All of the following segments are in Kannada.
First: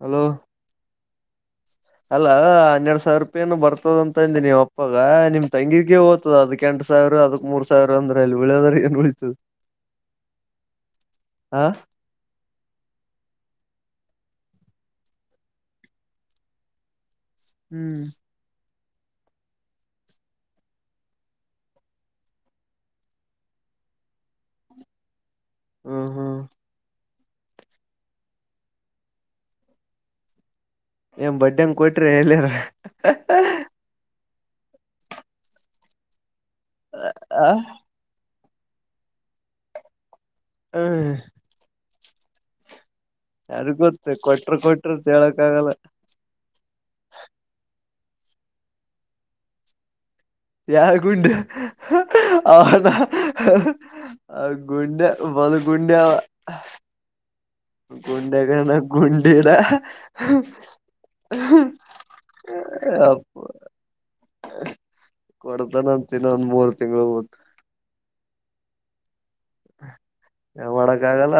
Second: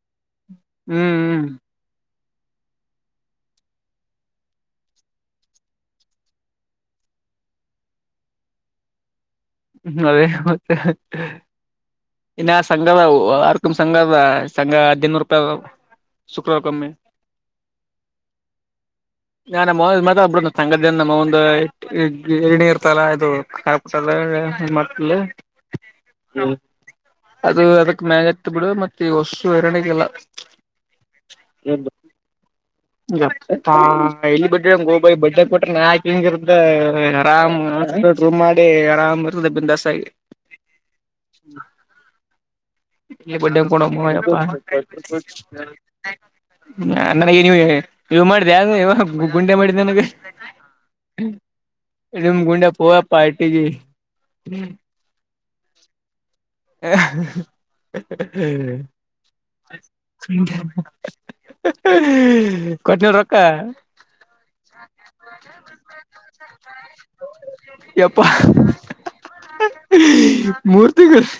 ಹಲೋ ಹ್ಮ್ ಹ್ಮ್ ಅಲ್ಲಾ ಹನ್ನೆರಡ್ ಸಾವಿರ ರೂಪಾಯನು ಬರ್ತದ ಅಂತಂದ ನೀವು ಅಪ್ಪಾಗ ನಿಮ್ ತಂಗಿಗೆ ಓದ್ತದ ಅದ್ ಎಂಟು ಸಾವಿರ ಅದಕ್ ಮೂರ್ ಸಾವಿರ ಅಂದ್ರ ಅಲ್ಲಿ ಉಳಿದದ್ರ ಏನ್ ಉಳೀತು ಅದೇ ಮತ್ತೆ ಹಾ ಇನ್ನಾ ಸಂಘದ ಯರ್ಕ ಸಂಘದಾ ಸಂಘ ಹದನೂರು ರೂಪಾಯಿ ಶುಕ್ರ ಕಮ್ಮಿ ಹ್ಮ್ [unintelligible] [unintelligible] ಮತ ಹ್ಮ್ ಹ್ಮ್ ಅದು ಅದಕ್ ಮ್ಯಾಗತ್ತ ಬಿಡು ಮತ್ತೆ ಈ ಹೊಸ್ಸು ಎರರಣಿಗೆಲ್ಲ ಏನ್ ಬಡ್ಡಂಗ್ ಕೊಟ್ರಿ ಎಲ್ಲಿಾರ ಎಲ್ಲಿ ಬಡ್ ಗೋಬಾಯಿ ಬಡ್ಡಡೆ ಕೊಟ್ರ ನ ಹಂಗಿ ಆ ಆರಾಮ್ ಮಾಡಿ ಆರಾಮ್ ಇರುದ ಬಿಂದಾಸಗಿ ಹ್ಮ್ [unintelligible] ಹ ಯಾರ ಗೊತ್ತ ಕೊಟ್ರ ಕೊಟ್ರ ಅಂತ ಹೇಳಕ್ ಆಗಲ್ಲ ನನಗೆ ನೀವು ನೀವು ಮಾಡಿದೆ ಯ ಇವ ಗುಂಡೆ ಮಾಡಿದಿ ನನಗೆ ಯಾರ್ ಗುಂಡ ನಿಮ್ ಆ ಗುಂಡ್ಯಪ್ಪ ಹೋಗಪ್ಪ ಇಟ್ಟಿಗಿ ಆ ಗುಂಡ ಬಲು ಗುಂಡ ಹ್ಮ್ ಹ್ಮ ಕೊಟ್ನ ರೊಕ್ಕ ಕೊಡ್ತಾನ ಅಂತಿನ ಒಂದ್ ಮೂರ್ ತಿಂಗಳ ಯಪ್ಪಾ ಏನ್ ಮೂರ್ ಮಾಡಕ್ ತಿಂಗಳು ಆಗಲ್ಲ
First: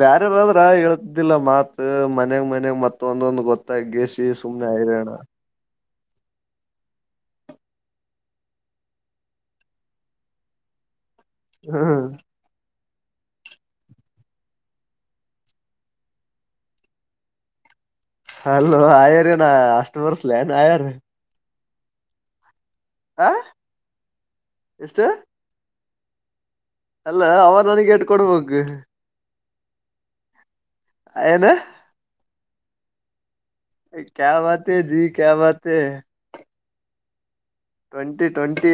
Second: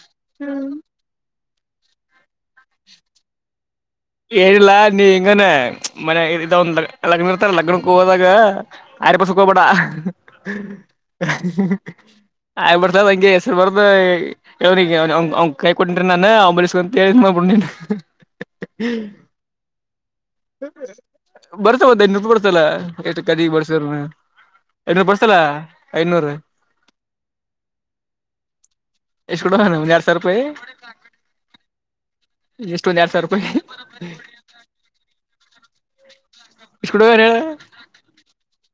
ಬ್ಯರೆ ಬದ್ರ ಹೇತಿದ್ದಿಲ್ಲ ಮಾತ್ ಮನೆಗ್ ಮನೆಯಾಗ ಮತ್ತ ಒಂದೊಂದು ಗೊತ್ತ ಏನಿಲ್ಲಾ ನೀ ಇಂಗಾನ. ಮನೆ ಇದ ಒಂದ ಲಗ್ ಲಗ್ನ ಇರ್ತಾರ ಲಗ್ನಕ್ಕ ಹೋದಾಗ ಆರ ಪಸಕ್ ಹೋಗ್ಬೇಡ. ಹ ಹ ಹ್ಮ್ ಆಯ ಹಂಗೆ ಹೆಸರು ಬರ್ದುನಿಗೆ ಕೈ ಕೊಟ್ರೆ ನಾನು ಅವ [unintelligible] ಹಲೋ ಆಯ ರ ನಾ ಅಷ್ಟ ವರ್ಷ ಲಯನು ಆ ರ ಬರ್ತ ಬದ ನೂರು ಬರ್ತಲ್ಲ ಎಷ್ಟು ಕದಿ ಬರ್ಸ್ ಎಷ್ಟು ಎನೂರು ಬರ್ಸಲ ಐನೂರು ಅಲ್ಲ ಅವ ನನಗೆೇಟ್ ಕೊಡ್ಬ [unintelligible] ನಿಮ್ಗ ಎರ್ಡ್ ಸಾವ್ರ ರೂಪಾಯಿ ಏನು ಎಷ್ಟೊಂದ ಎಡ್ ಸಾವಿ ರೂಪಾಯಿ ಕ ಬತೇ ಜೀ ಕ ಬತ ಹ ಇಷಕೂಡವರೆ ಟ್ವೆಂಟಿ ಟ್ವೆಂಟಿ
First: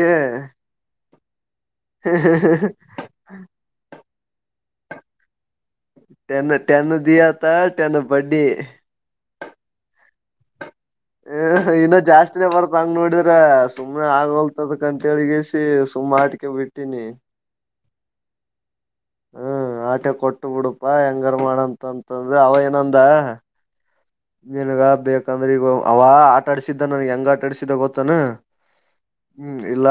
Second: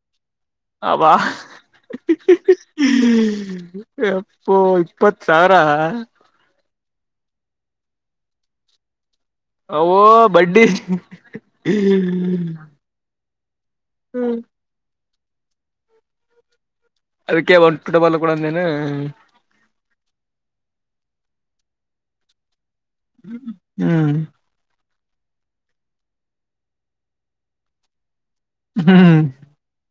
ಹ ಅಪ್ಪೋ ಇಪ್ಪತ್ ಸಾವಿರ ಟೆನ್ ಟೆನ್ ದಯತಾ ಟೆನ್ ಬಡಿ ೋ ಬಡ್ಡಿ ಹ ಇನ್ನ ಜಾಸ್ತಿನೇ ಬರುತ್ತ ಹಂಗ ನೋಡಿದ ್ರ ಸುಮ್ನೆ ಆಗಲ್ತದಂತಗಸ ಸುಮ್ಮ್ ಆಟಿಕೆ ಬಿಟ್ಟ ಅದಕ್ಕೆ ಒಂದು ಪುಟಬಲ್ಲ ಕೂಡಂದೇನು ಹ್ಮ ಆಟೆ ಕೊಟ್ಟು ಬಿಡುಪಾ ಹೆಂಗಾರ ಮಾಡಂತಂತಂದ್ರ ಅವ ಹ್ಮ್ ನನ್ಗ ಬೇಕಂದ್ರೆ ಈಗ ಅವ ಆಟಾಡ್ಸಿದ್ದ ನನ್ಗೆ ಹೆಂಗ ಆಟ ಆಡ್ಸಿದ್ದ ಗೊತ್ತಾನ ಹ್ಮ್ ಇಲ್ಲ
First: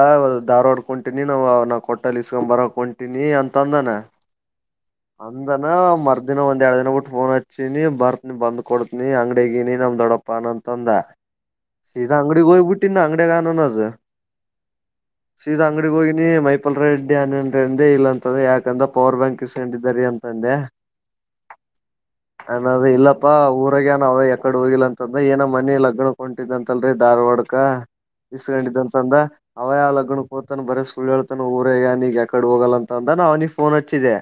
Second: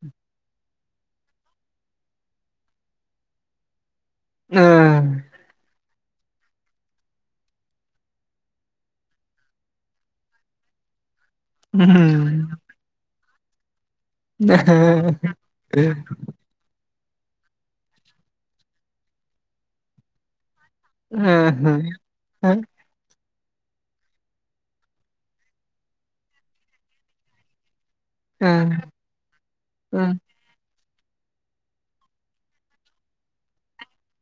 ಧಾರ್ವಾಡ್ಕಂತೀಿನಿ ನಾ್ ಅವ ನ ಕೊಟ್ಟಲ್ಲಿ ಇಸ್ಕೊಂಡ್ ಬರಕಂತೀಿನಿ ಅಂತಂದನ ಹ ಅಂದನ ಮ ಅರ್ ದಿನ ಒಂದ ಎರಡು ದಿನ ಬಿಟ್ಟು ಫೋನ್ ಹಚ್ಚಿನಿ ಬರ್ತನಿ ಬಂದ್ ಕೊಡ್ತನಿ ಅಂಗ್ಡಿಗಿನಿ ನಮ್ ದೊಡಪ್ಪ ಅನ ಅಂತಂದ ಸೀತಾ ಹ್ಮ್ ಅಂಗಡಿ ಗೋಳಬುಟ್ಟಿ ನ ಅಂಗಡ ಗಾನೋ ನಜ ಹ ಸೀತಾ ಹ ಅಂಗಡಿಗ ಹೋಗಿನಿ ಮೈಪಲ್ ರೆಡ್ಡಿ ಏನನ್ಂದೆ ಇಲ್ಲ ಅಂತದ ಯಾಕಂದ್ರ ಪವರ್ ಬ್ಯಾಂಕ್ ಇ ಹಂಡ ರ ಅಂತಂದೆ ಹ್ಮ್ ಹ್ಮ್ ಹ್ಮ ಅಪ್ಪಾ ಊರಾಗನ ಅವ ಎಕಡೆ ಹೋಗಿಿಲ್ಲ ಅಂತಂದ್ರ ಏನ ಮನಿ ಲಗ್ಣ ಕೊಂಟಿದ ಅಂತಲ್ರರಿ ಧಾರ್ವಾಡಕ ಬಿಸಕೊಂಡಿದ್ದಂತಂದ ಅವಯಾಲಗ್ನ ಕೋತನ್ನು ಬರೆಸ ಸುಳ್ಳಳ್ತಾನ ಊರಗ ನೀಗ ಯಕಡೆ ಹೋಗಲ್ಲ ಅಂದ ನಾವ್ನಿಗೆ ಫೋನ್ ಹಚ್ಚಿದ್ದೆ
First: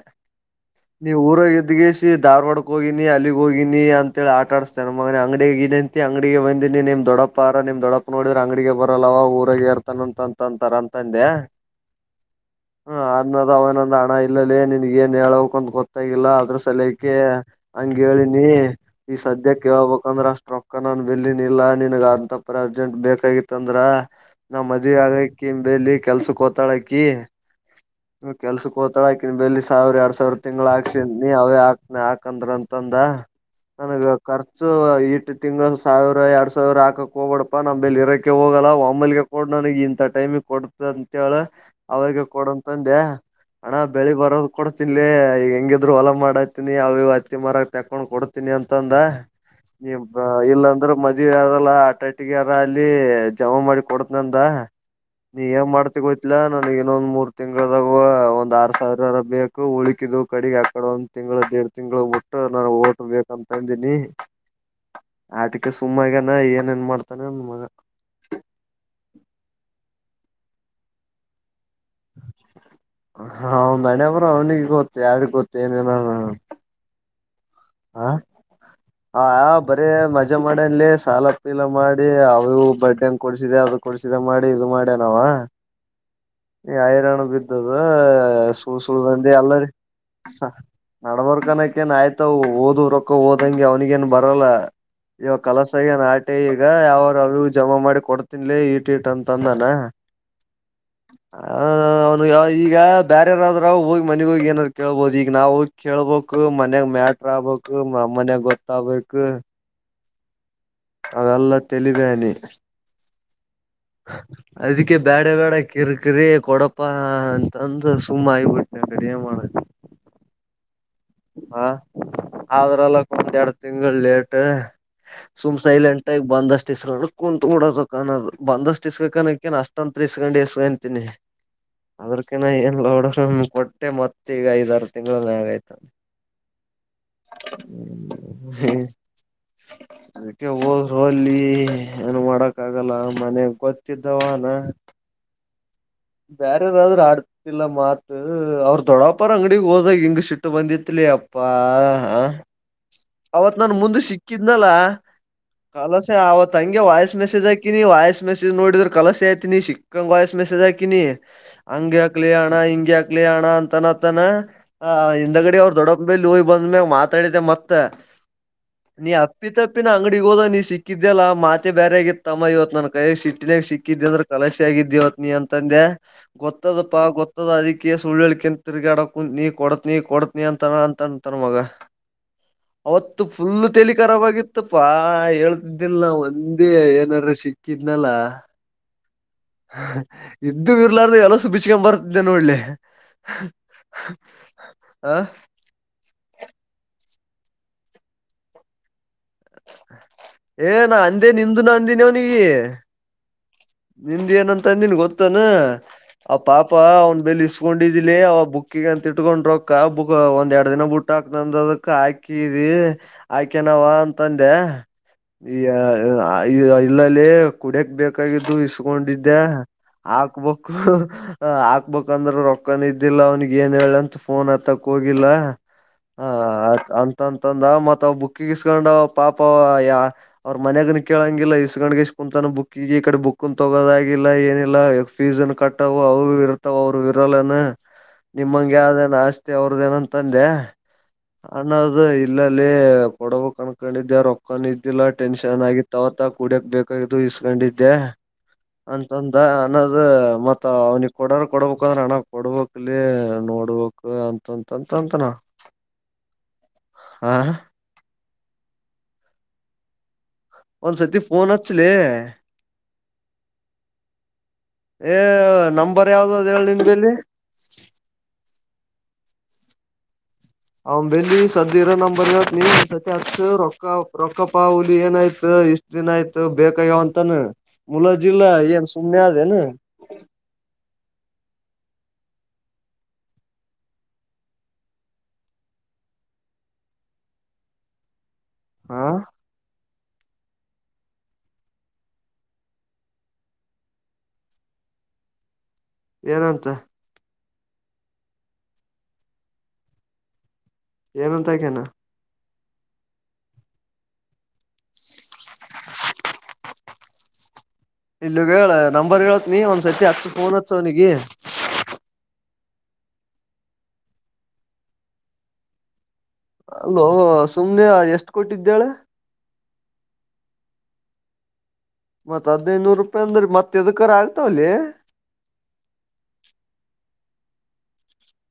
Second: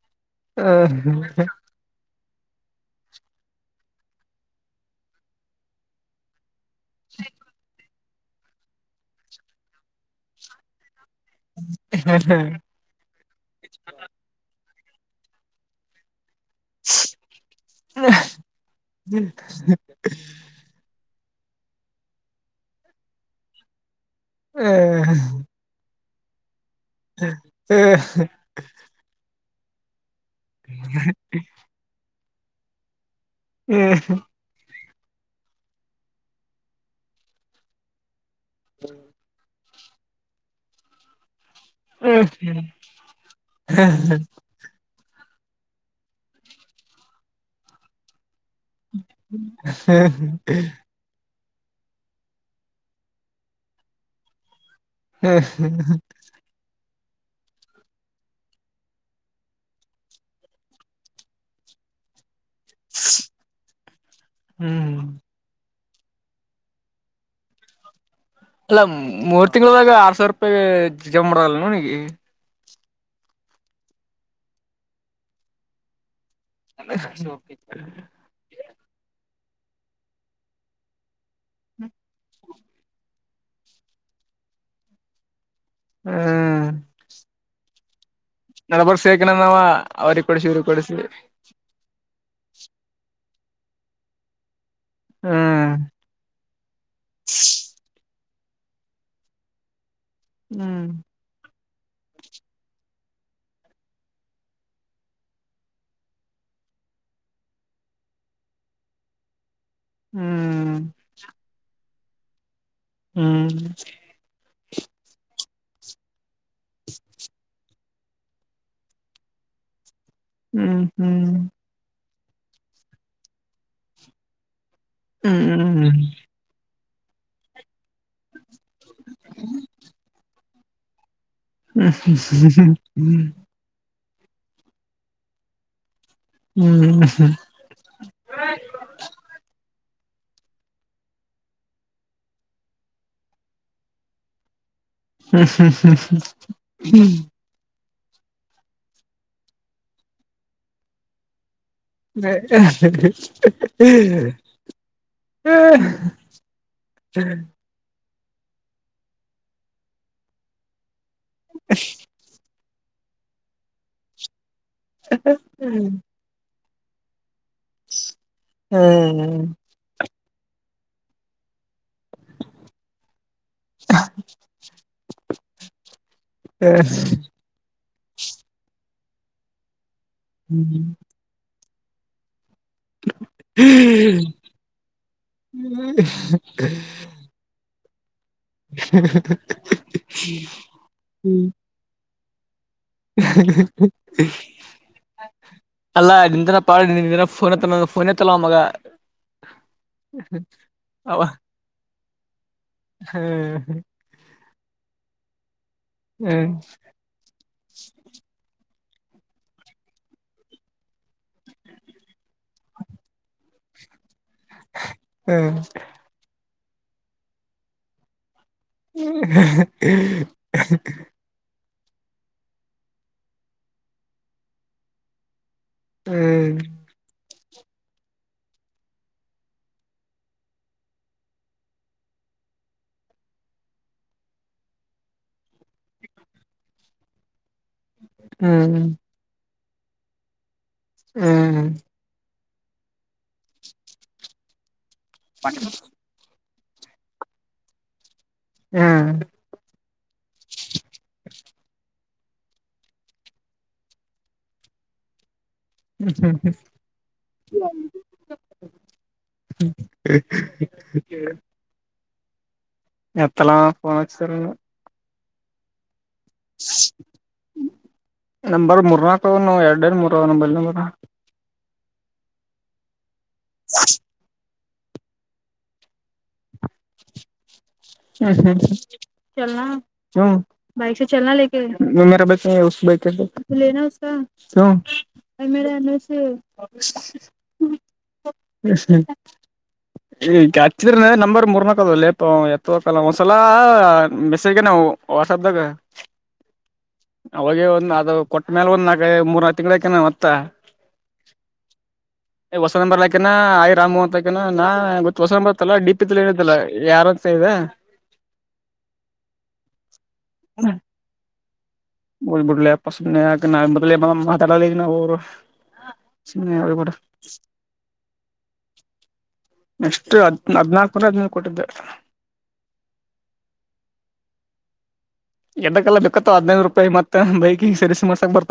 ನೀವು ಊರಾಗ ಎದ್ಗಸಿ ಧಾರ್ವಾಡ ಹೋಗಿನಿ ಅಲ್ಲಿಗೆ ಹೋಗಿನನಿ ಅಂತೇಳಿ ಆಟ ಆಡಸ್ತಾನ ಮನ ಅಂಗಡಿಗೆಂತಿ ಅಂಗಡಿಗೆ ಬಂದ ನೀ ನಿಮ್ ದೊಡಪ್ಪ ಆರ ನಿಮ್ ದೊಡಪ್ಪ ನೋಡ್ರ ಅಂಗಡಿಗೆ ಬರಲ್ಲವ ಊರಾಗ ಇರ್ತಾನ ಅಂತ ಅಂತ ಅಂತಾರಂತ ತಂದೆ ಹ್ಮ್ ಹ ಅದನ ಅವನೊಂದ ಹಣ ಇಲ್ಲಲ್ಲಿ ನಿಿನಗೆ ಹೇಳಕ್ ಅಂತ ಗೊತ್ತಾಗಿಲ್ಲ ಸಲಕೆ ಹಂಗ ಹೇಳಿನಿ ಈ ಸದ್ಯ ಕೇಬೇಕ ಅಂದ್ರೆ ಅಷ್ಟೊಕ್ಕ ಬೆಲ್ಲಿನ್ ಇಲ್ಲಾ ನನ್ಗ್ ಅಂತಪರ ಅರ್ಜೆಂಟ್ ಬೇಕಾಗಿತ್ತ ಅಂದ್ರ ನಾ್ ಮದ್ಿ ಆಗಕಿ ಬೆಲ್ಲಿ ಕೆಲ್ಸಕ್ ೋತಾಳಕಿ ಕೆಲ್ಸಕ್ ೋತಾಳಕಿ ಬೆಲ್ಲಿ ಸಾವಿರ ಎರಡ್ ಸಾವಿರ ಸಾವ್ರ ತಿಂಗಗಳು ಹಾಕ್ಸಿದಿ ಅವೇ ಹಾಕ್ನ ಹಾಕಂದ್ರ ಅಂತಂದ ನನಗ ಖರ್ಚು ಇಟ್ಟ ತಿಂಗಳು ಸಾವಿರ ಎರಡ್ ಸಾವಿರ ಹಾಕಕ್ ಹೋಗಬಡಪ್ಪಾ ನಮ್ಮ್ೇಲೆ ಇರಕೆ ಹೋಗಲ್ಲ ಒಮ್ಮಲ್ ಕೊ ನನ ಇಂತ ಟೈಮಿಗೆ ಕೊಡತ ಅಂತೇಳ ಅವಾಗ ಕೊಡಂತಂದೆ ಹಣ ಬೆಳಿಗ್ ಬರೋದ ಇಲ್ಲಿ ಈಗ ಹೆಂಗಿದ್ರು ಹೊಲ ಮಾಡತಿನಿ ಅವ ಅತ್ತಿ ಮರಕ್ ತಕೊಂಡ್ ಕೊಡ್ ಿ ಅಂತಂದ ನೀ ಇಲ್ಲಂದ್ರೆ ಮದ ಅದಲ್ಲ ಆಟ ಅಟ್ಟಿಗೆ ಯಾರ ಅಲ್ಲಿ ಜಮಾ ಮಾಡಿ ಕೊಡದ ನಂದ ನೀ ಂಗ ಮಾಡ್ತಿ ಗೋಯ್ಲಾ ನನ್ ಇನ್ನೊಂದ ಮೂರ್ ತಿಂಗಗಳದಾಗ ಒಂದ್ ಆರ್ ಸಾವಿರರ ಬ ಉಳಿಕಿದು ಕಡೆಗ್ ಆಕಡೆ ಒಂದ್ ತಿಂಗಳ ದ ಎರಡ್ ತಿಂಗಳು ನ ಓಟ ಬೇಕಂತಂದನಿ ಆಟ ಮತ್ತೆ ಸುಮ್ಮ್ಾಗನ ಏನ್ ಏನ್ ಮಾಡ್ತಾನೆ ನನ್ ಮಗ ಜಮಡಲ್ಲ ನನಗೆ ಹ ನಣೆಯಬರು ಅವ್ನಿಿಗೆ ಗೊತ್ತು ಯಾರಿಗ್ ಗೊತ್ತು ಏನೇನ ಕೆ ಹ ಆ ಬರಿೀ ಮಜಾ ಮಾಡನ್ಲಿ ಸಾಲ ಪ್ಪಿಲ್ಲ ಮಾಡಿ ಅವು ಬಡ್ೆಂಗ ಕೊಡ್ಸಿದೆ ಅದ ಕೊಡ್ಸಿದೆ ಮಾಡಿ ಇದು ಮಾಡ್ಯನಾವ ಹ್ಮ್ ಹಐರಾಣ ಬಿದ್ದದ ಸು ಸುು ನಡಬರ್ಕ್ ಸೇಕಣ ನಾವ ಎಲ್ಲರಿ ಅವ್ರಿಗೆ ಕೊಡ್ಸಿ ಇವ್ರಿಗೆ ಕೊಡ್ಸಿ ನಡಬರ್ಕನಕ ಆಯ್ತ ಮ ಓದ್ ರೊಕ್ಕ ಓದಂಗೆ ಅವ್ನಗ ಏನ್ ಬರಲ್ಲ. ಇವ ಹ್ಮ್ ಕಲಸಗನ್ ಆಟಿ ಈಗ ಯಾವರು ಅವರಿಗ ಜಮಾ ಮಾಡಿ ಕೊಡ್ತ. ತಿನ್ಲೇ ಈಟ ಇಟ್ ಅಂತ ಅಂದಾನ. ಹ್ಮ್ ಆ ಈಗ ಬ್ಯಾರ್ಯಾರಾದ್ರ ಹೋಗಿ ಮನೆಗ ಹೋಗಿ ಏನಾದ್ ಕೇಳಬಹದು. ಈಗ ನಾವು ಹೋಗಿ ಕೇಳ್ಬಬೇಕ್. ಮನ್ಯಾಗ ಮ ಆಟರ್ ಆಗ್ಬೇಕು ಅಮ್ಮನ ಗೊತ್ತಾಗಬೇಕು. ಹ್ಮ್ ಅವದಲ್ಲ ತೆಲಿ ಬೇನೆ. ಹ್ಮ್ ಅದಕ್ಕೆ ಬ್ಯಾಡ ಬ್ಯಾಡ. ಕಿರ್ಕರಿ ಕೊಡಪ್ಪ ಅಂತಂದು ಸುಮ್ಮ ಐಬಿಟ್ಟೆ ಅಂಗಡೆ ಏನ್ ಮಾಡ. ಹ್ಮ್ ಹಾ ಆದ್ರಲ್ಲ ಒಂದೆರಡು ತಿಂಗಳು ಲೇಟ್. ಸುಮ್ ಹ್ಮ್ ಸೈಲೆಂಟ್ ಬಂದ ಅಷ್ಟು ಹೆಸರು ಕುಂತು ಬಿಡೋದು. ಕ ಒಂದಷ್ಟು ಇಸ್ಕ ಕಕೇನ್ ಅಷ್ಟ ಅಂತ ಇಸ್ಕೊಂಡು ಇಸ್ಕಂತೀಿನಿ. ಹ್ಮ್ ಅದ್ರಕನ್ನ ಏನ್ ನೋಡ ಕೊಟ್ಟೆ ಮತ್ತ ಈಗ ಐದ ಆರುು ತಿಂಗಳನೆ ಆಗೈತು. ಹ್ಮ್ ಹ್ಮ್ ಹ ಹ್ಮ ಅದಕ್ಕೆ ಹೋದರುಲ್ಲಿ ಏನು ಮಾಡಕ್ ಆಗಲ್ಲ ಮನೆಗ್ ಗೊತ್ತಿದ್ದಾವನ. ಬೇರೆ ಯಾರಾದ್ರೂ ಆಡ್ತಿಲ್ಲ ಮಾತ್. ಅವ್ರ ದೊಡ್ಡಾಪ್ಪಾರ ಅಂಗಡಗ್ ಹೋದಾಗ ಹಿಂಗ್ ಸಿಟ್ಟು ಬಂದಿತ್ಲಿ ಅಪ್ಪಾ. ಹಾ ಹ ಅವತ್ ನನ್ ಮುಂದೆ ಸಿಕ್ಕಿದ್ನಲ್ಲ. ಕಲಸೆ ಆವತ್ ಹಂಗೆ ವಾಯ್ಸ್ ಮೆಸೇಜ್ ಆಾಕಿನ ವಾಯ್ಸ್. ಮೆಸೇಜ್ ನೋಡಿದ್ರೆ ಕಲಸೆ ಆಯ್ತನಿ ಚಿಕ್ಕಂಗ್ ವಯಸ್ ಮೆಸೇ್ ಹಾಕಿನಿ ಹಂಗೆ ಹಾಕ್ಲಿ ಹಣ್ಣ ಹ ಹಾಕ್ಲಿ ಹಣ್ಣ ಅಂತನತ್ತ ಹಿಂದಗಡಿ ಅವ್ ದೊಡ್ಡ ಮೇಲೊಯಿ ಬಂದ್ಮೇ ಮಾತಾಡಿದೆ ಮತ್ತೆ. ಮತ್ತ ನೀ ಅಪ್ಪಿ ತಪ್ಪಿನ ಅಂಗಡಿಗೆ ಹೋದ ನೀ ಸಿಕ್ಕಿದ್ಯಲ್ಲ ಮಾತೆ. ಬೇರೆ ಆಗಿತ್ತಮ್ಮ ಇವತ್ ನನ್ ಕೈಯ ಸಿಟ್ಟಿನಾಗ ಸಿಕ್ಕಿದ ಅಂದ್ರೆ ಕಲಸಿ ಆಗಿದ್ದ ಇವತ್ ನೀ ಅಂತಂದೆ ಗೊತ್ತ. ಪಾ ಗೊತ್ತದ ಅದ ಕೇ ಸುಳ್ಳಳ್ಿಕಂತ ತಿರುಗಾಡಕ ಕುತ್ ನೀ ಕೊಡತ್ ನೀ ಕೊಡತ್ ನೀ ಅಂತ ಅಂತ ಅಂತಾರ್ ಮಗ. ಅವತ್ತು ಫುಲ್ ತೆಲಿ ಖರಬತ್ತಪ್ಪಾ ಹೇಳ್ತಿದ್ದಿಿಲ್ಲ ನ ಒಂದೇ ಏನಾರ ಸಿ ಇದ್ನಲ್ಲ. ಕ [unintelligible] ಇದ್ದು ಇರ್ಲಾರ್ದು ಎಲ್ಲೋ ಸು ಬಿಚ್ಕೊ್ ಬರ್ತಿದ್ದೆ ನೋಡ್ಲಿ. ಆ ಅಲ್ಲ ಿನ ಪಾ ನಿ ೋನ್ ಫೋನತ್ತಲ್ಲ ಮಗ. ಏ ನಾ ಅವ ಅಂದೇ ನಿಂದು ನ ಅಂದಿನವ್ನಿಗೆ. ಹ್ಮ್ ನಿಂದ ಏನಂತ ಅಂದಿನ್ ಗೊತ್ತನ್ ಅವ ಹ್ಮ್ ಪಾಪ ಅವನ್ ಬೆಲೆ ಇಸ್ಕೊಂಡಿದಿಲಿ ಅವ ಬುಕ್. ಅಕ್ಕಿಂತ ಇಟ್ಕೊಂಡ್ರೊಕ್ಕ ಬುಕ್ ಒಂದ್ ಎರಡ್ ದಿನ ಬುಟ್ಟ ಹಾಕ್ನಂದ ಅದಕ್ ಹಾಕಿದಿ ಹಾಕ್ಯನಾವ ಅಂತ. ತಂದೆ ಈ ಹ್ಮ್ ಇಲ್ಲಲ್ಲಿ ಕುಡಿಯಕ್ ಬೇಕಾಗಿ. ದು ಇಸ್ಕೊಂಡಿದ್ದೆ ಹಾಕ್ಬೇಕು. ಹಾಕ್ಬಂದ್ರ ರೊಕ್ಕನ ಇದ್ದಿಲ್ಲ ಅವ್ನಿಗೆ ಏನ್ ಹೇಳಂತ ಫೋನ್ ಹತ್ತಕ್ ಹೋಗಿಲ್ಲ. ಹಾ ಅಂತ ಂದ ಮತ್ ಅವ್ ಬುಕ್ಕಿಗೆ ಇಸ್ಕೊಂಡ್ ಪಾಪ ಯ ಅವ್ರ ಮನ್ಯಾಗ ನಿ ಕೇಳಂಗಿಲ್ಲ ಇಸ್ಕಂಡ್ಗೆಷ್ಟ ಕುಂತ. ಬುಕ್ಕ ಈಡೆ ಬುಕ್ ಕನ್ ತಗೋದಾಗಿಲ್ಲ ಏನಿಲ್ಲ ಯ ಫೀಸ್ನ್ ಕಟ್ಟಾವ ಅವ ಇರ್ತಾವ ಅವರು ಇರಲ್ಲನ. ನಿಮಂಗಗೆ ಹ್ಮ್ ಯಾವ್ದೇನ ಆಸ್ತಿ ಅವ್ರದೇನ ತಂದೆ ಹ್ಮ್ ಅನ್ನದು ಇಲ್ಲಲ್ಲಿ ಕೊಡ ಬೇಕುಕಣ್ಕೊಂಡಿದ್ದೆ ರೊಕ್ಕೊಂಡ ಇದ್ದಿಲ್ಲ ಟೆನ್ಷನ್ ಆಗಿತ್ತವ ತ ಕುಡಿಯಕ್ ಬೇಕಾಗು ಇಸ್ಕೊಂಡಿದ್ದೆ ಹ್ಮ್ ಅಂತಂದ ಅನ್ನದ ಮತ್ತ. ಅವ್ನಿಗೆ ಕೊಡ ಕೊಡ್ಬೇಕು ಅಂದ್ರೆ ಅಣ. ಕೊಡ್ಬೇಕಕ್ಲಿ ನೋಡ್ಬೇಕಕ್ ಅಂತಂತಂತ ಅಂತನ. ಹ್ಮ್ ಹ್ಮ್ ಹ್ಮ್ ಹ್ಮ ಒಂದ್ಸತಿ ಫೋನ್ ಹಚ್ಲ ಎತ್ತಳಾಫೋನ್ಚ್ಚರ ಏ ನಂಬರ್ ಯಾವ್ದ ಅದ ನಿನ್ ಬೆಲ್ಲಿ ಎರಡ್ ಎರಡು ಮೂರ ನೊಂಬೈಲ್ ನಂಬರ ಸರ ನಂಬರ್ ಇ ನೀ ರೊ ರೊಕ ಪ್ಪಾ ಹುಲಿ ಏನಾಯ್ತು ಇಷ್ಟ್ ದಿನ ಆಯ್ತು ಬೇಕಯ್ಯೋ ಅಂತಾನ ಹ ಚಲ ಹ ಬೈಕ್ ಸ ಚಲನಾ ಮೇ ಬೇಕೆ ಬಕ ಮೇಲೆ ಅನುಸ ಹಾ ್ಮಚಂದ ನಂಬರ್ ಮೂರುನಾಕದಲ್ಲ ಇ ತೋ ಕಲ್ಲ ಮಸಲ್ಲ ಮೆಸೇಜ್ ನ ವಾಟ್ಸಆಪ್್ದಾಗ ಏನಂತ ಅವಾಗ ಒಂದ್ ಅದು ಕೊಟ್ಟ ಮೇಲೆ ಒಂದ್ ನಾಕ ಮೂರ್ ತಿಂಗಳಕ ಮತ್ತ ಏನಂತ ಆಕೇನ ಹೊಸಂದ ಬರ್ಲಾಕನಾ ಯ್ ರಾಮು ಅಂತಲಾಕನ ನಾ ಗೊತ್ತು ಹೊಸಂದ ಬರ್ತಲ್ಲ ಡಿ ಪಿ ತ ಹೇಳತಲ್ಲ ಯಾರ ಇದಾ ಇಲ್ಲಗ ಹೇಳ ನಂಬರ್ ಹೇಳತ್ ನೀ ಒಂದ್ಸತಿ ಹಚ್ಚ ಫೋನ್ ಹತ್ ಅವನಿಗೆ ಬುಡ್ಲಲೆಪ ಸ ನ ಮ ಮತೆಡಾಲ ಅಲೋ ಸುಮ್ನೆ ಎಷ್ಟು ಕೊಟ್ಟಿದ್ದಾಳೆ ನೆಕ್ಸ್ಟ್ ಹದ್ ಹದ್ನಾಾಲ್ಕೂರೆ ಹದ್ಿನೇಲೆ ಕೊಟ್ಟಿದ್ದೆ ಮತ್ತತ್ ಹದ್ನೈನೂರು ರೂಪಾಯಿ ಅಂದ್ರೀ ಮತ್ತೆದ ಕರ ಆಗ್ತಾವಲ್ಲೀ ಎಡ್ಡಕ್ಕೆಲ್ಲ ಬೇಕತ್ತ ಹದಿನೈದು ರೂಪಾಯಿ ಮತ್ತೆ ಬೈಕಿಗೆ ಸರಿಸ ಮಾಡ್ಸಕ್ ಬರ್ತ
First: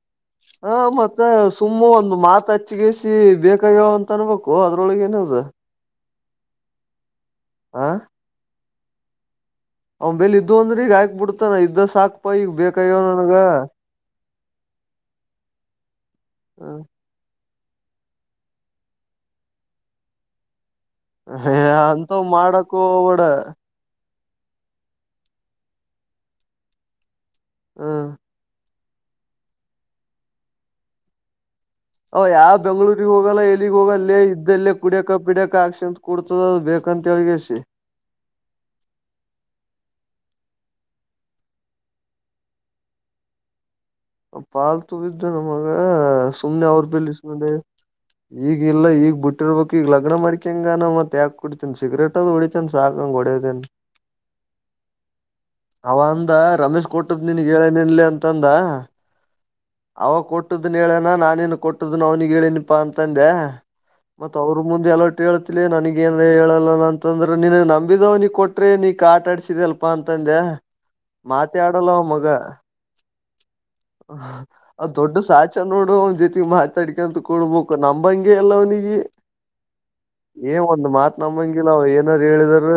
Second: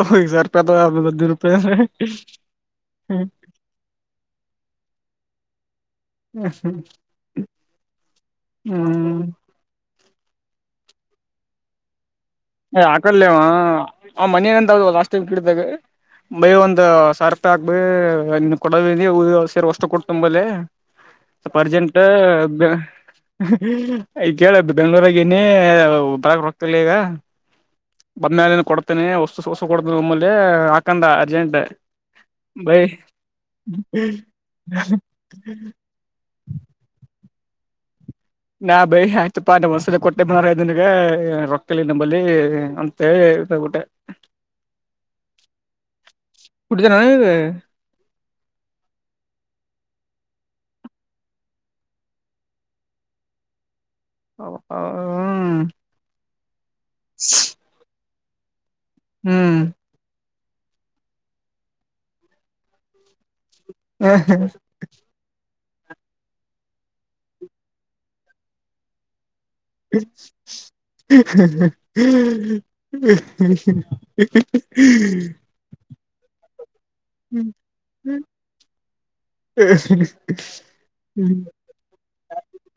ಹ ಮತ್ತೆ ಸುಮ್ಮ ಒಂದು ಮಾತ ಹಚ್ಚಿಗಸಿ ಬೇಕಾಗ್ಯಾವ ಅಂತ ಅನ್ಬೇಕು ಅದ್ರೊಳಗ ಏನ ಹಾ ಹ್ಮ್ ಹ್ಮ್ ಹ್ಮ್ ಅವ್ ಬೇಲ್ ಇದ್ದ್ ಅಂದ್ರಿ ಗಾಯಕ್ ಬಿಡ್ತಾನ ಇದ್ದ ಸಾಕಕ್ ಏ್ ಹಾಕಲ್ವ ಅವ ಮನಂತ ಲಾಸ್ಟ್ ಟೈಮ್ ಕಿಡ್ದಾಗ ಮೈ ಒಂದ್ ಸಾರ್ ಹಾಕ್ಬ ಇ ಕೊಡ ಸೇರ್ ವಷ್ಟು ಕೊಡ್ತಂಬಲೆ ಹ ಅ ಅರ್ಜೆಂಟ್ ಅಂತವ್ ಮಾಡಕ್ ಹೋಗ್ಬೇಡ ಈ ಕೇಳ ಬೆಂಗ್ಳೂರಾಗಏನೇ ಬರಕ್ ರೋಗಕ್ತಲ್ಲ ಈಗ ಹ್ಮ್ ಬದ್್ಮೇಾಲಿನ ಕೊಡ್ತೇನನೆ ಹೊಸ್ತು ಸ ಹೊಸು ಕೊಡ್ತನ ನಮ್ಮಲ್ಲಿ ಹಾಕೊಂಡ ಅರ್ಜೆಂಟ್ ಅವ ಯಾವ ಬೈ ಬೆಂಗಳೂರಿಗೆ ಹೋಗಲ್ಲ ಎಲ್ಲಿಗ್ ಹೋಗಲ್ಲೇ ಇದ್ದಲ್ಲೇ ಕುಡಿಯಕ ಕುಡ್ಯಕ ಆಕ್ಷನ್ತ್ ಕೊಡ್ತದ ಬೇಕ ಕ್ಕಂತಳ್ಿಗಸಿ ನಾ ಬೈ ಆಯ್ತುಪ್ಪಾ್ ಮಸೂಲಿ ಕೊಟ್ಟೆ ಬಾರ ಇದನ್ಗೆ ರೊಕ್ತಲಿ ನಂಬಲ್ಲಿ ಅಂತೇಳಿ ಗಊಟೆ ಪಾಲ್ ತು ಬಿದ್ದೆ ನಮಗ ಸುಮನೆ ಅವ್ರ ಕುಡಿದನ ಬೆಲ್ಲಿಸ ನೋಡಿ ಈಗ ಇಲ್ಲ ಈಗ ಬಿಟ್ಟಿರ್ಬೇಕು ಈಗ ಲಗ್ ಕಗ್ ಮಾಡಡಿಕಂಗ ನ ಮತ್ತೇಾಕ್ ಕುಡತಿ ಸಿಗ್ರೇಟ್ ಅದು ಹೊಡಿತಿ ಸಾಕಂಗಗೆ ಹೊಡತೇಿ ಹ ಹ ಅವ ಅಂದ ರಮೇಶ್ ಕೊಟ್ಟದ್ ನನ್ಗ್ ಹೇಳ ನಿನ್ಲಿ ಅಂತಂದ ಹ್ಮ್ ಕೊಟ್ಟನ್ ಹೇಳನ ನಾನೇನು ಕೊಟ್ಟದನ ಅವ್ನಿಿಗೆ ಹೇಳೇನಿಪಾ ಅಂತಂದೆ ಮತ್ತ ಅವ್ರರು ಮುಂದೆ ಎಲ್ಲ ನನಗ ಏನ್ ಹೇಳಲ್ಲ ಅಂತಂದ್ರೆನ ನಮಿದವ ನೀ ಕೊಟ್ರೆ ನೀ ಕ ಆಟಾಡ್ಸ ಸಿಗಲ್ಪಾ ಅಂತಂದೆ ಮಾತೆ ಆಡಲ್ಲ ಅವ ಮಗ ್ ಜೊತೆಗೆ ಮಾತಾಡ್ಕೊಂತ ಕೊಡ್ಬೇಕು ನಂಬಂಗಗೆ ಅಲ್ಲ ಅವ್ನಿಗೆ ಏ ಒಂದ್ ಮಾತ್ ನಂಬಂಗಿಲ್ಲ ಅವ ಏನಾದಾರರು ಹೇಳಿದ್ರ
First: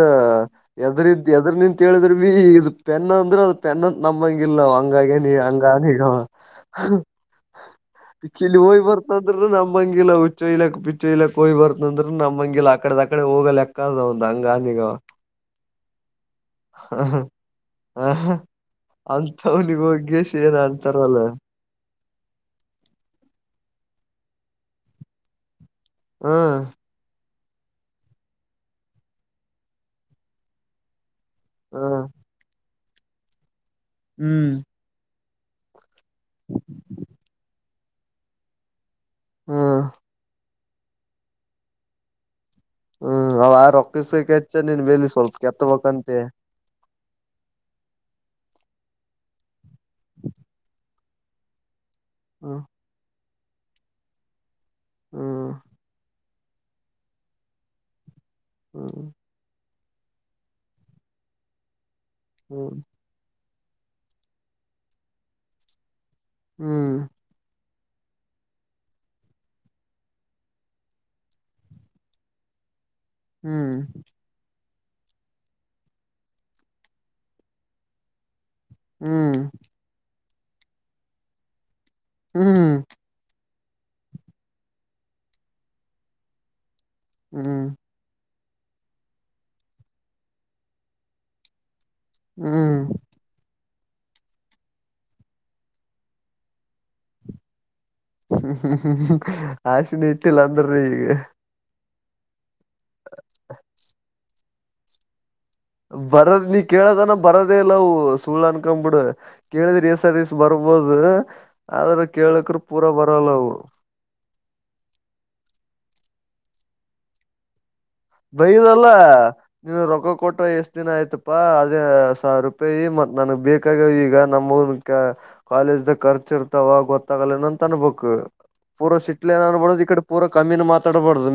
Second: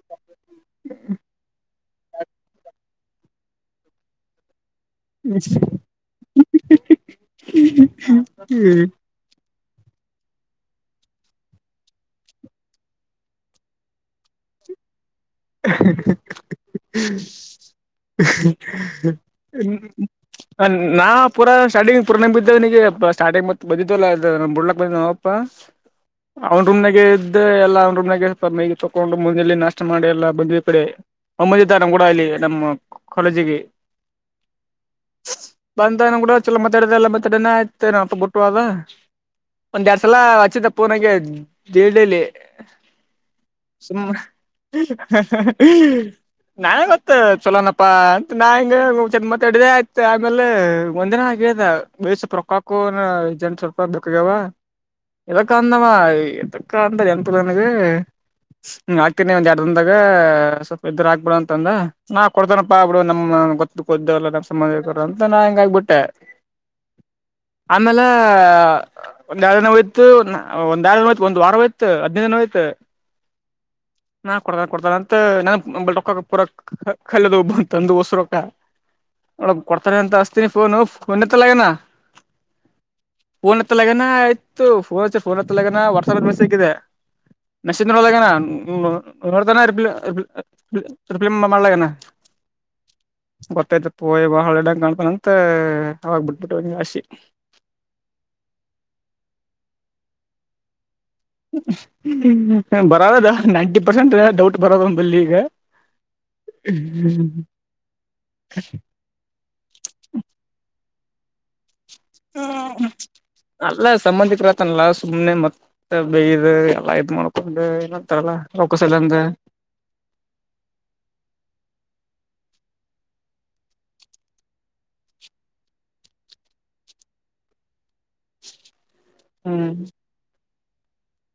ಎದ್ರ ಎದ್ರ ನಿಂತತ್ೇಳಿದ್ರ ಬಿ ಇ ಪನ್ನ ಅಂದ್ರೆ ಅದು ಪೆನ್ನ ನಮ್ಮಂಗ ಇಿಲ್ಲ ಹಂಗ ಹಂಗ ನೀ ಚಲ್ಲಿ ಹೋಗ್ ಹ್ಮ್ ಬರ್ತಂದ್ರ ನಮ [unintelligible] ನಮ್ಮಂಗಿಲ ಹುಚ್ಚಯಲಕ್ ಪಿು ಇಯಲಕ್ ಹಯ್ ಬರ್ತ ಅಂದ್ರ ನಮ್ಮಂಗಿಲ ಅಕಡೆದಕಡೆ ಹೋಗೋ ಲೆಕ್ಕ ಅದ ಒ್ ಹಂಗ ಾ [unintelligible] [unintelligible] ಹ ಅಂತವ್ನಿಗೆ ಹೋಗಿಸಿ ಏನ ನಾ ಅಂತಾರವಲ್ಲ ಪೂಾ ಸ್ಟಾರ್ಟಿಂಗ್ [unintelligible] ಪೂರ ನಂಗ್ ಬಿದ್ದೇ್ ನಗೆಾ ಸಾರ್ಟಂಗ ಮ ಬಿದ್ದಿದವಲ್ಲ ಬಡ್ಲಕ್ ಬಂದ ನಾವಪ್ಪಾ ಹ [unintelligible] ಅವನ್ ರೂಮ್ನಾಗ ಇದ್ದ ಎಲ್ಲಾ ಅವ್ ರೂಮ್ನಾಗ ಮೈ ತಕೊಂಡು ಮುಂದೆಯಲ್ಲಿ ನಾಷ್ಟ ಮಾಡಿ ಎಲ್ಲ ಬಂದ ಈ ಕಡೆ ಒಮ್ಮಂದ ಹ ತ ಕೂಡ ಇಲ್ಲಿ ನಮ್ಮ ಕಾಲೇಜಿಗೆ ಹ್ಮ್ ಬಂದಾನ ಕೂಡ ಚಲೋ ಮತಾಡ ಎಲ್ಲ ಮತಾಡನೆೇ ಆಯ್ತನ ಅಲ್ಪ ಗುಟ್ಟುವಾಗ ಹ್ಮ್ ಒಂದ್ ಎರಡ್ ಸಲ ಆಚ್ಚಿದ ಪುನಗೆ ದಡಲಿ ಹ್ಮ್ ಅವ ಆ ರೊಕ್ಕಿಸಚ್ಚ ನೀನ್ ಬ [inaudible] ನಾ ಗೊತ್ತ ಚಲೋಣಪ್ಪಂತ ನಾ ಹೆಂಗ ತಡದ ಆಯ್ತ ಆಮೇಲೆ ಒಂದಿನ ಆಗದ ಬಯಷ [unintelligible] ಹ್ಮ್ ಪ್ರೊಕಾಕ ಜ ಸ್ವಲ್ಪ ದುಖಾವ [unintelligible] ಇದಕ್ಕ ಹ್ಮ್ ಅಂದವಾ ಇದಕ್ಕ ಅಂತ [unintelligible] ಜಂಂತನಗೆ ಹ್ಮ ಆಗ್ತೀನಿ ಒಂದ್ ಎರಡ್ಂದಾಗ ಸ್ವಲ್ಪ ಇದರು ಹಾಕ್ಬಿಡ [unintelligible] ಅಂತಂದ ನಾ ಕೊಡ್ತನಪ್ಪಾ ಹ್ಮ್ ಬಿಡು ನಮ್ಮ ಗೊತ್ತ ಗೊದ್ರಲ್ಲ ನಮ್ಮ ಸಂಬಂಧ ಇ ಅಂತ ನಾ ಹ ಹೆಂಗ ಆಗ್ಬ ಬಿಟ್ಟೆ ಹ್ಮ್ ಆಮೇಲೆ ಒಂದ್ ಎರಡು ದಿನ ಹೋಯ್ತು ಒಂದ್ರಡು ದ ಹೋಯ್ತು ಒಂದ ವಾರೋಯ್ತು ಹದಿನೈದು ದಿನ ಹೋಯ್ತು ಹ್ಮ್ ಕೊಡ್ತ ಅಂತ ನಕ್ಕಕ್ ಪೂರ ಕಲ್ಲದು ಒಬ್ಬ ಅಂತಂದು ಹೊಸರುೊಕ್ಕ ಹ್ಮ್ ಒಳಗ್ ಕೊಡ್ತಾನ ಅಂತ ಅಸ್ತೀನಿ ಫೋನು ಫೋನ್ ಎತ್ತಲಗನಾ ಹ್ಮ್ ೋನ್ [unintelligible] ಹತ್ತ ಲಗನ ಆಯತು ಫೋ ಫೋನ್ ಹತ್ರ ಲಗನ ಒರ್ಸ ಸಿಕ್ಕಿದೆ ಹ್ಮ್ ಹ್ಮ್ ನಸಂದ್ರಲಗನಾ [unintelligible] ದ ರಿ ರಿಪಲೇ್ ಮಾಡಲ [unintelligible] ಹ್ಮ್ ಗೊತ್ತೈ್ತ ಪಯ ಹಳ್ಳೆಡಂಗ್ ಕಾಣ್ತಾನಂತ ಅವಾಗ ಬಿಟ್ಬಿಟ್ಟುನ್ ಆಾಸಿ [unintelligible] ್ಮ [unintelligible] ಆಶಿನಿ ಇಟ್ಟಿಲ್ಲ ಅಂದ್ರೀ ಈಗ [unintelligible] ಬರದದ ನೈಂಟಿ ಪರ್ಸೆಂಟ್ ಡೌಟ್ ಬರದಂಬಲ್ಲಿ ಈಗ ಬರದ್ [unintelligible] ನೀ ಕೇಳದನ ಬರದೇ ಇಲ್ಲ ಅವು ಸುಳ್ು ಅನ್ಕೊಂಡ್ಬಿಡು ಕೇಳಿದ್ರಿ ಎಸರ್ಸ್ ಬರ್ಬೋದು [unintelligible] ಕೇಳಕ್ರ ಪೂರಾ ಬರಲ್ಲವು ಅಲ್ಲ ಸಂಬಂಧಿಕರತನಲ್ಲ ಸುಮ್ನೆ ಮತ್ ಮ ಬೇಯಿದ ಎಲ್ಲಯತ್ ಮಾಡ್ಕೊಂಡು ಏನಂತಾರಲ್ಲ ಬೈದಲ್ಲ ರೊಕ್ಕಸಲಂದ ನೀವ ರೊಕ್ಕ ಕೊಟ್ಟಿ ಎಷ್ಟ ದಿನ ಆಯ್ತಪಾ ಅದೇ ಸಾವಿ ರೂಪಾಯಿ ಮ ನನಗೆ ಬೇಕಾಗಿ ಈಗ ನಮ್ ಕಾಲೇಜು ಖರ್ಚು ಇರ್ತಾವ ಗೊತ್ತಾಗ ಅಂತ ಅನ್ಬೇಕು ಪೂರ ಸಿಟ್ಲ ಹ್ಮ್ ಅನ್ಬಡ್ದ್ ಈ ಕಡೆ ಪೂರ ಕಮ್ಮಿಿನ ಮಾತಾಡ್ಬಾರ್ದದು